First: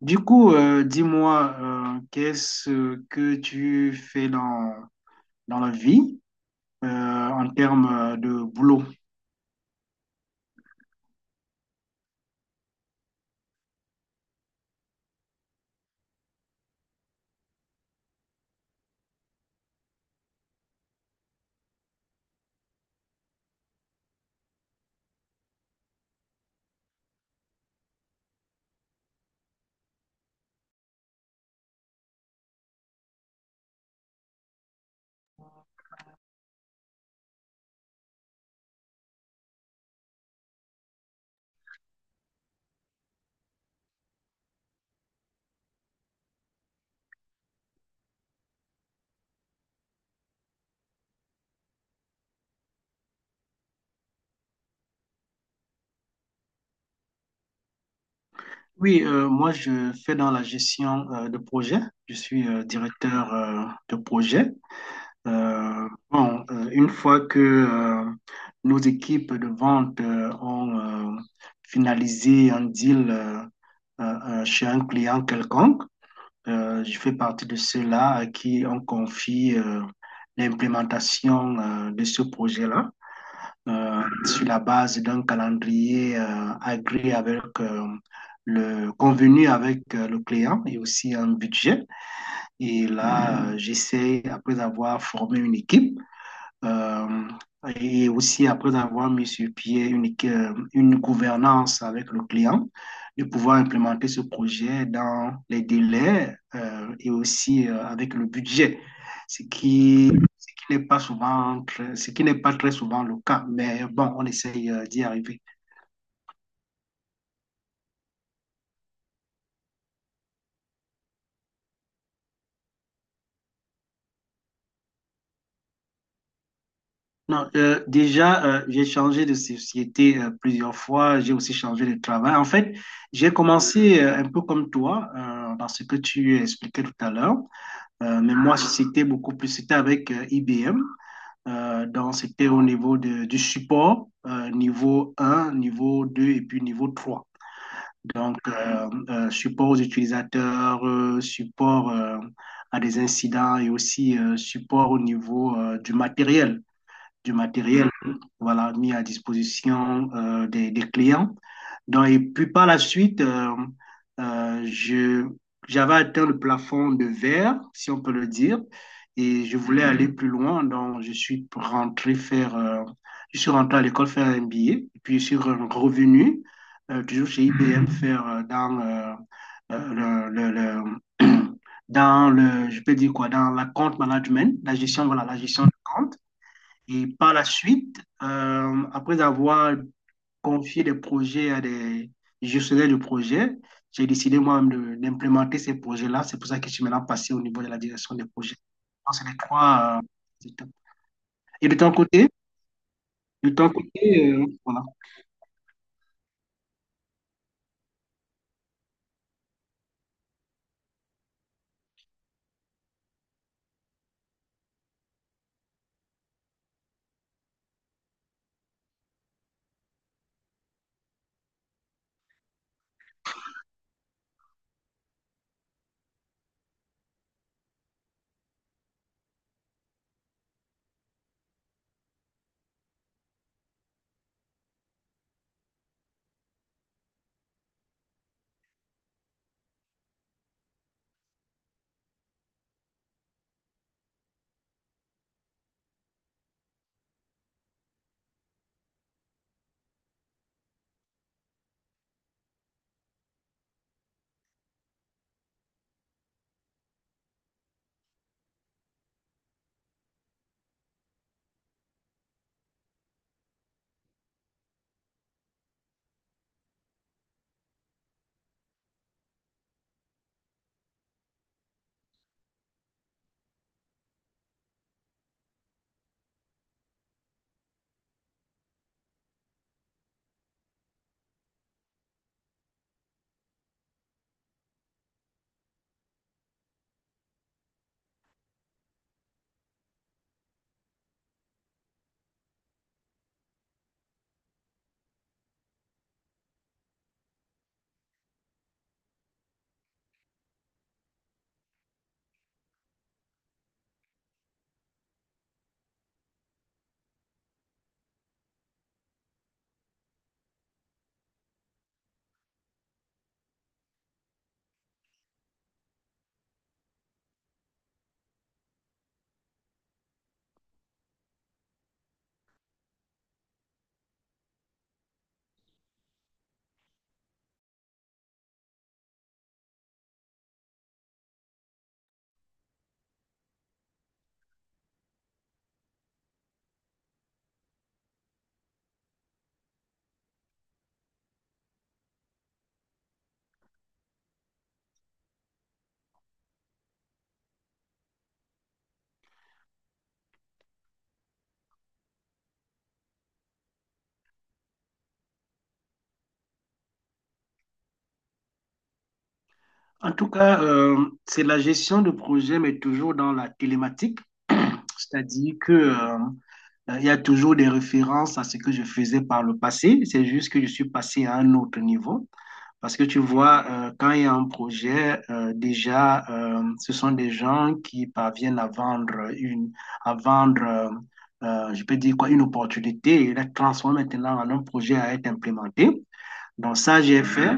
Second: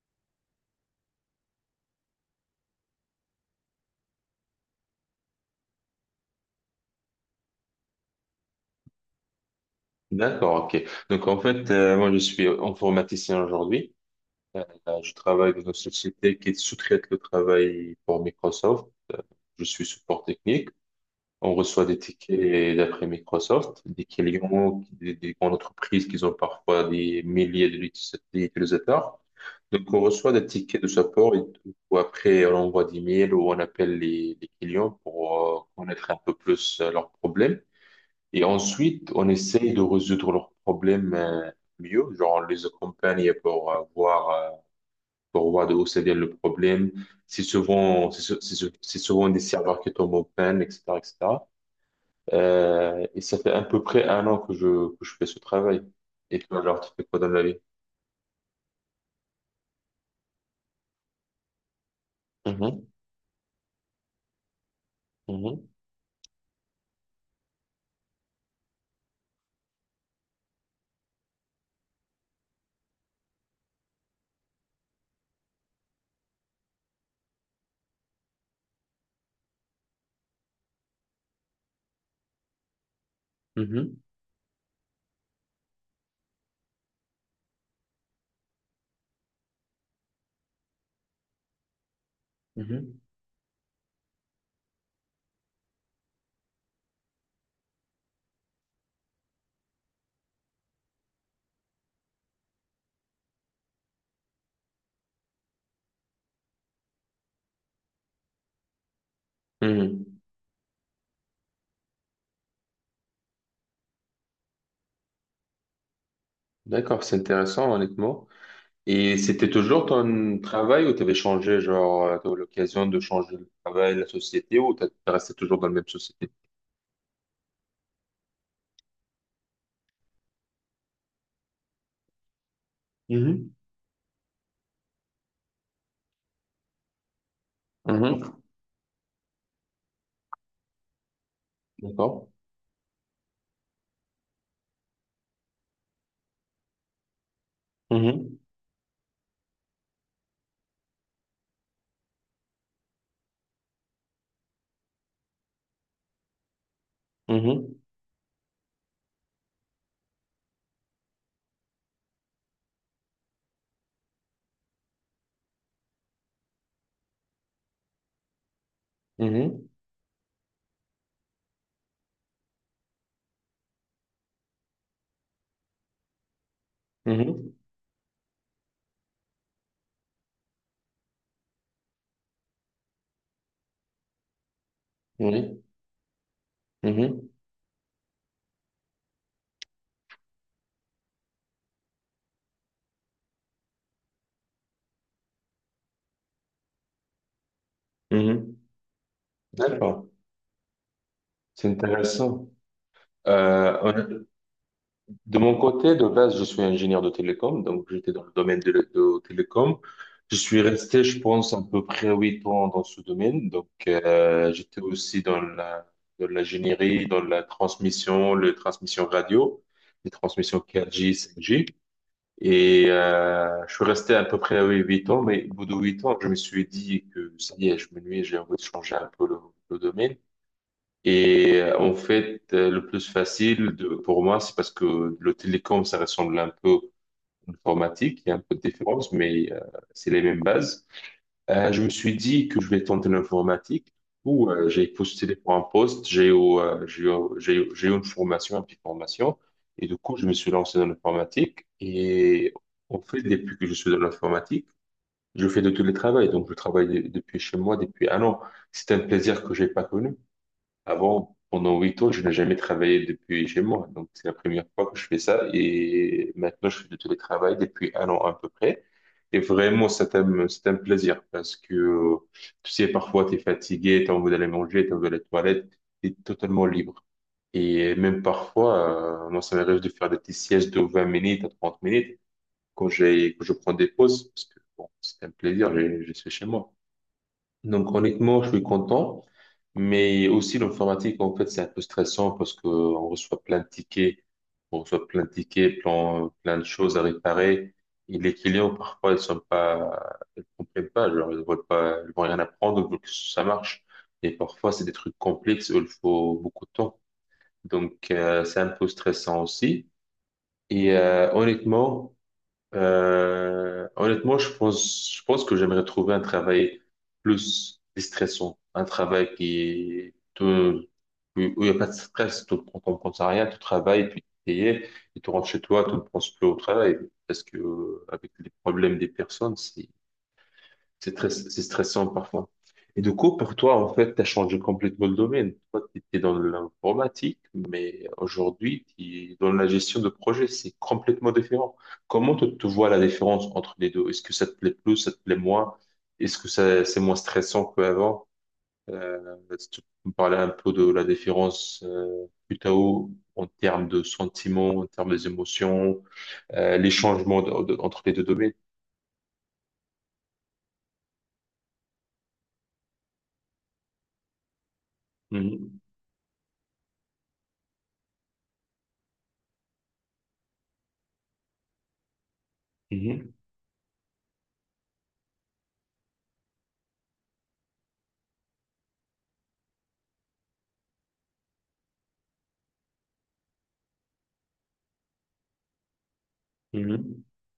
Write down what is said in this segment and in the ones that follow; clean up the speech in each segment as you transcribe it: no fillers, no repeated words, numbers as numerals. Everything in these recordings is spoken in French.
Du coup, dis-moi, qu'est-ce que tu fais dans la vie euh, en termes de boulot? D'accord, ok. Donc en fait, moi je suis informaticien aujourd'hui. Euh, je travaille dans une société qui sous-traite le travail pour Microsoft. Je suis support technique. On reçoit des tickets d'après Microsoft, des clients, des grandes entreprises qui ont parfois des milliers d'utilisateurs. Donc on reçoit des tickets de support et tout. Ou après on envoie des mails ou on appelle les clients pour connaître un peu plus leurs problèmes. Et ensuite, on essaye de résoudre leurs problèmes mieux. Genre, on les accompagne pour voir de où ça vient le problème. C'est souvent, c'est sou- c'est sou- C'est souvent des serveurs qui tombent en panne, etc., etc. Et ça fait à peu près un an que que je fais ce travail. Et toi, genre, tu fais quoi dans la vie? Oui, moi, je fais dans la gestion de projet. Je suis Mhm, directeur de projet. mhm, Bon, une fois que nos équipes de vente ont finalisé un deal chez un client quelconque, je fais partie de ceux-là à qui on confie l'implémentation de ce projet-là mhm, sur la base d'un calendrier agréé avec le convenu avec le client et aussi un budget. Et mhm, là, j'essaie, après avoir formé une équipe, euh, et aussi, après avoir mis sur pied une gouvernance avec le client, de pouvoir implémenter ce projet dans les délais et aussi avec le budget, ce qui, mhm. ce qui n'est pas ce qui n'est pas très souvent le cas. Mais bon, on essaye d'y arriver. D'accord, c'est intéressant, honnêtement. Et c'était toujours ton travail ou t'avais changé, genre, t'as eu l'occasion de changer le travail, la société, ou t'es resté toujours dans la même société? Non, déjà, j'ai changé de société plusieurs fois. J'ai aussi changé de travail. En fait, j'ai Mhm. commencé un peu comme toi, dans ce que tu expliquais tout à l'heure. Mais Mhm. moi, c'était avec IBM. Donc, D'accord. c'était du support, niveau un, niveau 2 et puis niveau trois. Donc, Mhm. Support aux utilisateurs, support à des incidents et aussi support au niveau du matériel du Mhm. matériel voilà, mis à disposition clients. Donc, et puis par la suite, euh, je, j'avais atteint le plafond de verre, si on peut le dire, et je Mhm. voulais aller plus loin. Donc, je suis rentré à l'école faire un billet, et puis je suis revenu, toujours chez Mhm. IBM, faire euh, le, le, le dans le, je peux dire quoi, dans la compte management, la gestion, voilà, la Oui. gestion de compte. Et Mhm. par la suite, après avoir confié des projets à des gestionnaires de projets, j'ai décidé moi-même d'implémenter ces projets-là. C'est pour ça que je suis maintenant passé au niveau de la direction des Mhm. projets. Donc, c'est les trois. D'accord. Étapes. C'est Et intéressant. de ton Euh, côté, voilà. De mon côté, de base, je suis ingénieur de télécom, donc j'étais dans le domaine de télécom. Je suis resté, je pense, à peu près 8 ans dans ce domaine. Donc, j'étais aussi dans l'ingénierie, dans la transmission, les transmissions radio, les transmissions 4G, 5G. Et je suis resté à peu près oui, 8 ans, mais au bout de 8 ans, je me suis dit que ça y est, je m'ennuie, j'ai envie de changer un peu le domaine. Et en fait, le plus facile pour moi, c'est parce que le télécom, ça ressemble un peu à l'informatique. Il y a un peu de différence, mais c'est les mêmes bases. Je me suis dit que je vais tenter l'informatique. Ou J'ai postulé pour un poste, euh, j'ai eu, j'ai eu une formation, une petite formation. Et du coup, je me suis lancé dans l'informatique. Et en fait, depuis que je suis dans l'informatique, je fais de tous les travaux. Donc, je travaille depuis chez moi depuis un an. C'est un plaisir que j'ai pas connu. Avant, pendant 8 ans, je n'ai jamais travaillé depuis chez moi. Donc, c'est la première fois que je fais ça. Et maintenant, je fais du télétravail depuis un an à peu près. Et vraiment, c'est un plaisir parce que, tu sais, parfois, tu es fatigué, tu as envie d'aller manger, tu as envie d'aller aux toilettes, tu es totalement libre. Et même parfois, moi, ça m'arrive de faire des petites siestes de 20 minutes à 30 minutes quand quand je prends des pauses parce que, bon, c'est un plaisir, je suis chez moi. Donc honnêtement, je suis content, mais aussi l'informatique, en fait, c'est un peu stressant parce que on reçoit plein de tickets, plein, plein de choses à réparer. Et les clients, parfois, ils sont pas, ils comprennent pas, genre, ils veulent pas, ils vont rien apprendre, ils veulent que ça marche. Et parfois, c'est des trucs complexes où il faut beaucoup de temps. Donc, c'est un peu stressant aussi. Et honnêtement, je pense que j'aimerais trouver un travail plus déstressant, un travail où il n'y a pas de stress, tu ne prends compte à rien, tu travailles, puis tu es payé, et tu rentres chez toi, tu ne penses plus au travail, parce que avec les problèmes des personnes, c'est stressant parfois. Et du coup, pour toi, en fait, tu as changé complètement le domaine. Toi, tu étais dans l'informatique, mais aujourd'hui, tu es dans la gestion de projet. C'est complètement différent. Comment tu te vois la différence entre les deux? Est-ce que ça te plaît plus, ça te plaît moins? Est-ce que ça, c'est moins stressant qu'avant? Si tu peux me parler un peu de la différence plutôt en termes de sentiments, en termes des émotions, les changements entre les deux domaines. En tout cas, c'est la gestion de projet, mais toujours dans la télématique. C'est-à-dire que, Mhm. Il y a toujours des références à ce que je faisais par le passé. C'est juste que je suis passé à un autre niveau. Parce que tu Mhm. vois, quand il y a un projet, déjà, ce sont des gens qui parviennent à à vendre, je peux dire quoi, une opportunité et la transforment maintenant en un projet à être implémenté. Donc ça, j'ai Mhm. fait.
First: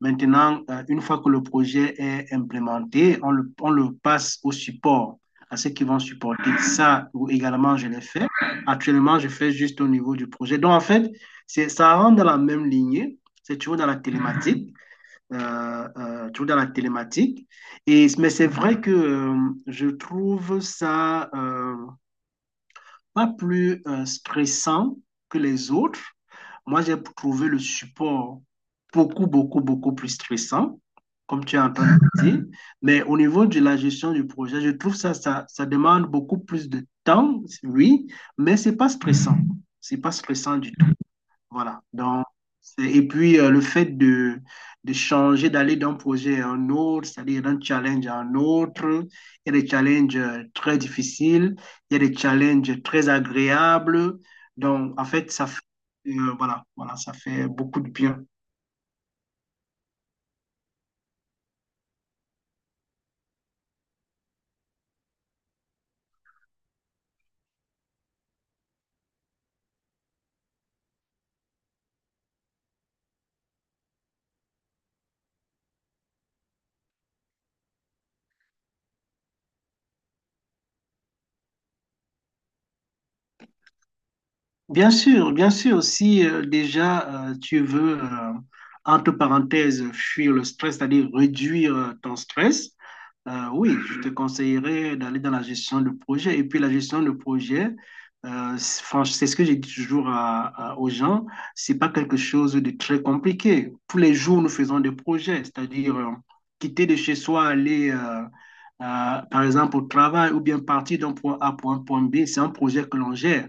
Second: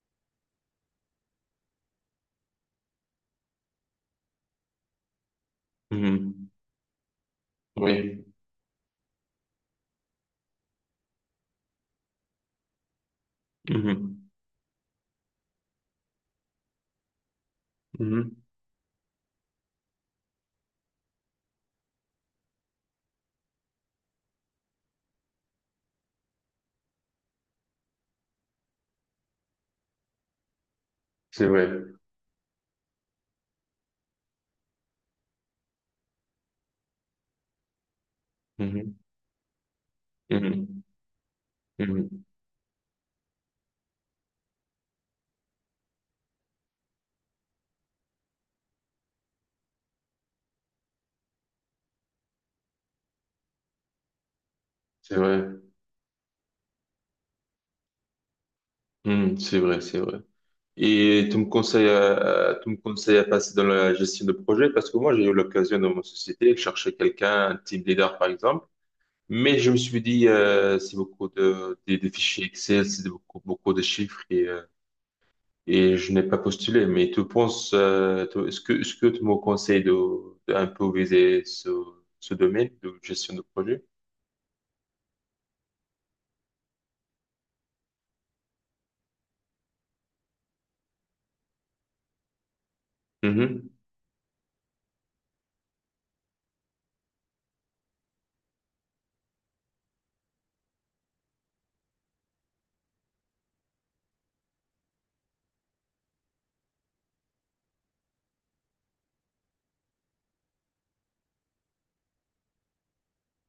Maintenant, une fois que le projet est implémenté, on le passe au support, à ceux qui vont Mhm. supporter ça. Ou également, je l'ai Oui. fait. Actuellement, je fais juste au niveau du projet. Donc en fait, ça rentre dans la même lignée, c'est toujours dans la Mhm. télématique toujours dans la télématique. Et, mais Mhm. c'est vrai que je trouve ça pas plus stressant que les autres. Moi, j'ai trouvé le support beaucoup, beaucoup, beaucoup plus stressant, comme C'est tu es vrai. en train de dire. Mais au niveau de la gestion du projet, je trouve ça demande beaucoup plus de temps, oui, mais c'est pas Mhm. stressant. C'est pas stressant du Mhm. Voilà. Donc, Mhm. Et puis, le fait de changer, d'aller d'un projet à un autre, c'est-à-dire d'un challenge à un autre, il y a des challenges très difficiles, il y a des challenges très agréables. Donc, en C'est fait, vrai. Voilà, voilà, ça fait beaucoup de bien. Mhm. C'est vrai, c'est vrai. Et tu me conseilles à passer dans la gestion de projet parce que moi, j'ai eu l'occasion dans mon société de chercher quelqu'un, un team leader par exemple. Mais je me suis dit, c'est beaucoup de, des fichiers Excel, c'est beaucoup, beaucoup de chiffres et je n'ai pas postulé. Mais tu penses, est-ce que tu me conseilles de un peu viser ce domaine de gestion de projet? Bien sûr, si déjà tu veux, entre parenthèses, fuir le stress, c'est-à-dire réduire ton stress, oui, je te conseillerais d'aller dans la gestion de projet. Et puis la gestion de projet, c'est enfin, c'est ce que je dis toujours aux gens, c'est pas quelque chose de très compliqué. Tous les jours, nous faisons des projets, c'est-à-dire quitter de chez soi, aller par exemple au travail, ou bien partir d'un point A pour un point B, c'est un projet que l'on gère.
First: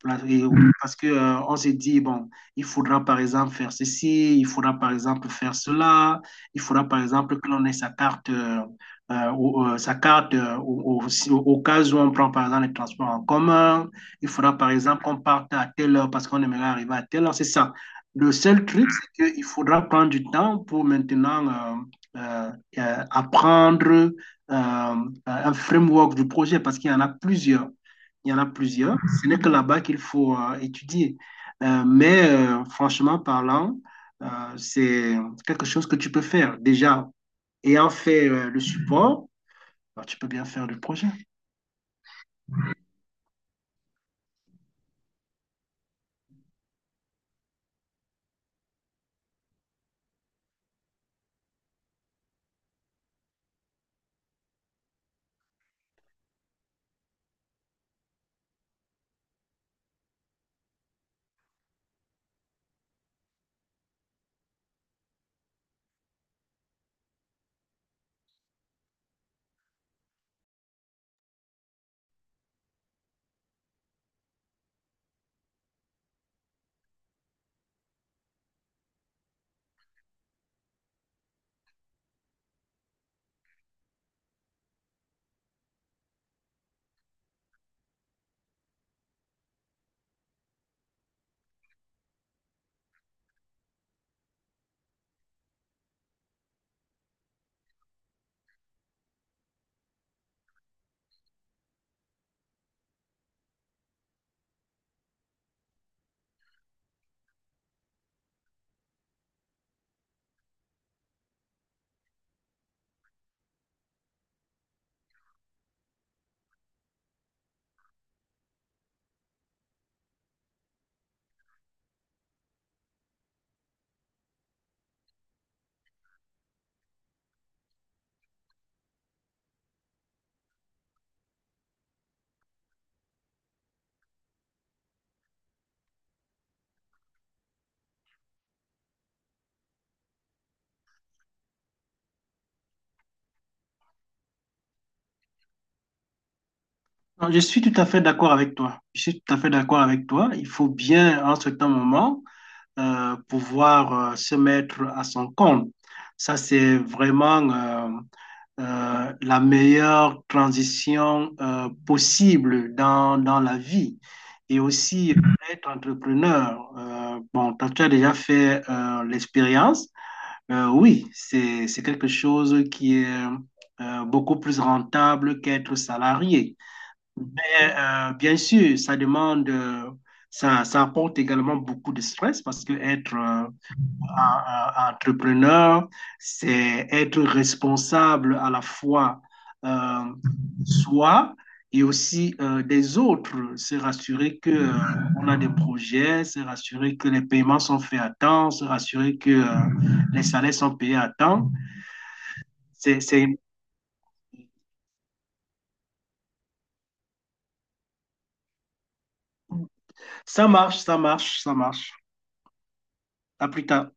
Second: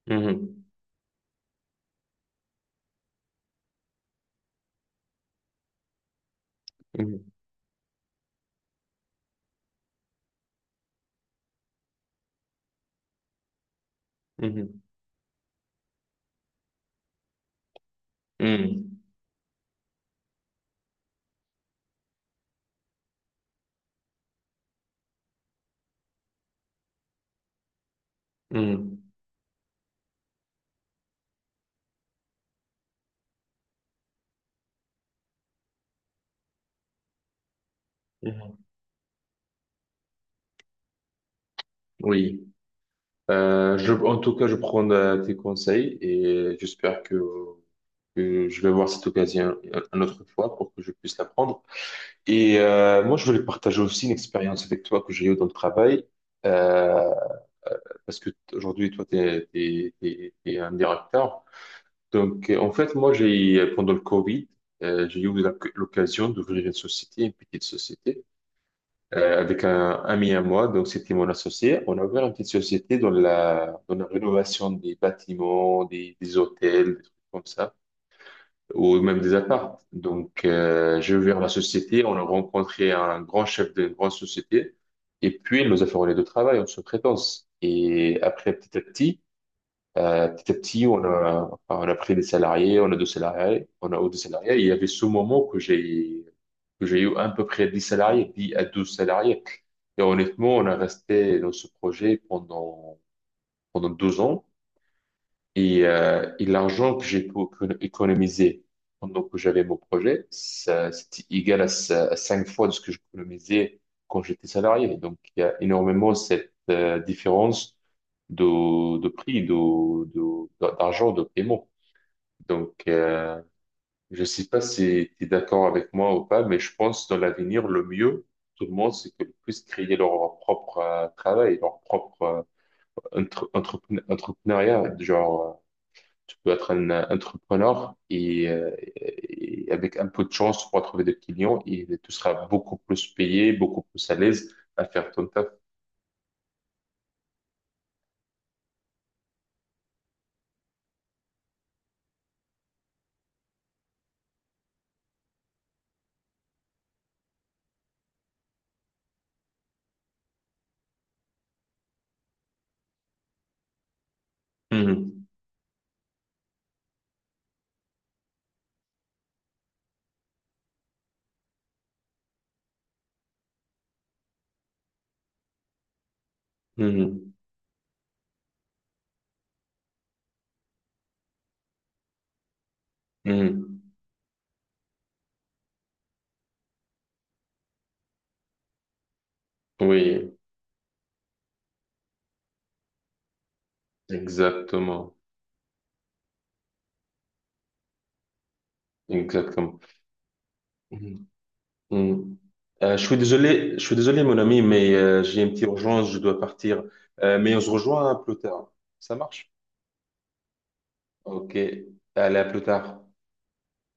Pour la- et- Mhm. Parce que on se dit, bon, il faudra par exemple faire ceci, il faudra par exemple faire cela, il faudra par Mhm. exemple que l'on ait sa carte. Sa carte au cas où on prend par exemple les transports en commun. Il faudra par Mhm. exemple qu'on parte à telle heure parce qu'on aimerait arriver à telle heure. C'est ça. Le seul truc, Mhm. c'est qu'il faudra prendre du temps pour maintenant euh, euh, apprendre un framework du projet, parce qu'il y en a plusieurs. Il y en a plusieurs. Mhm. Ce n'est que là-bas qu'il faut étudier. Franchement parlant, euh, c'est quelque chose que tu peux faire déjà ayant fait Mhm. le support. Alors, tu peux bien faire le projet. Oui. En tout cas, je prends tes conseils et j'espère que je vais voir cette occasion une autre fois pour que je puisse la prendre. Et moi, je voulais partager aussi une expérience avec toi que j'ai eue dans le travail euh, parce que aujourd'hui, toi, t'es un directeur. Donc, en fait, moi, j'ai pendant le Covid, j'ai eu l'occasion d'ouvrir une société, une petite société. Avec un ami à moi, donc c'était mon associé. On a ouvert une petite société dans la rénovation des bâtiments, des hôtels, des trucs comme ça, ou même des apparts. Donc, j'ai ouvert la société, on a rencontré un grand chef d'une grande société, et puis il nous a fait relais de travail en sous-traitance. Et après, petit à petit, on a pris des salariés, on a deux salariés. Et il y avait ce moment que j'ai eu à peu près 10 salariés, 10 à 12 salariés. Et honnêtement, on a resté dans ce projet pendant 2 ans. Et l'argent que j'ai pu économiser pendant que j'avais mon projet, ça, c'était égal à 5 fois de ce que j'économisais quand j'étais salarié. Donc, il y a énormément cette différence de prix, d'argent, de paiement. Donc, je sais pas si tu es d'accord avec moi ou pas, mais je pense dans l'avenir, le mieux, tout le monde, c'est qu'ils puissent créer leur propre travail, leur propre entrepreneuriat, genre tu peux être un entrepreneur et avec un peu de chance, tu pourras trouver des clients et tu seras beaucoup plus payé, beaucoup plus à l'aise à faire ton taf. Alors, je suis tout à fait d'accord avec toi. Je suis tout à fait d'accord avec toi. Il faut bien, en certain moment, pouvoir se mettre à son compte. Ça, c'est vraiment la meilleure transition possible dans la vie. Et aussi, Mhm. être entrepreneur. Bon, toi, tu as déjà fait l'expérience. Oui, c'est quelque chose qui est beaucoup plus rentable qu'être salarié. Mhm. Mais bien sûr, ça apporte également beaucoup de stress parce que Mhm. entrepreneur, c'est être responsable à la fois euh, Oui, soi et aussi des autres. C'est rassurer que exactement. on a des projets, c'est rassurer que les paiements sont faits à temps, c'est rassurer que Exactement. les salaires sont payés à Mhm. temps. Mhm. Je suis C'est... désolé, je suis désolé, mon ami, mais j'ai une petite urgence, je dois partir. Mais on se rejoint plus tard. Ça marche? Ça marche, ça marche, Ok. ça marche. Allez, à plus tard. À plus tard.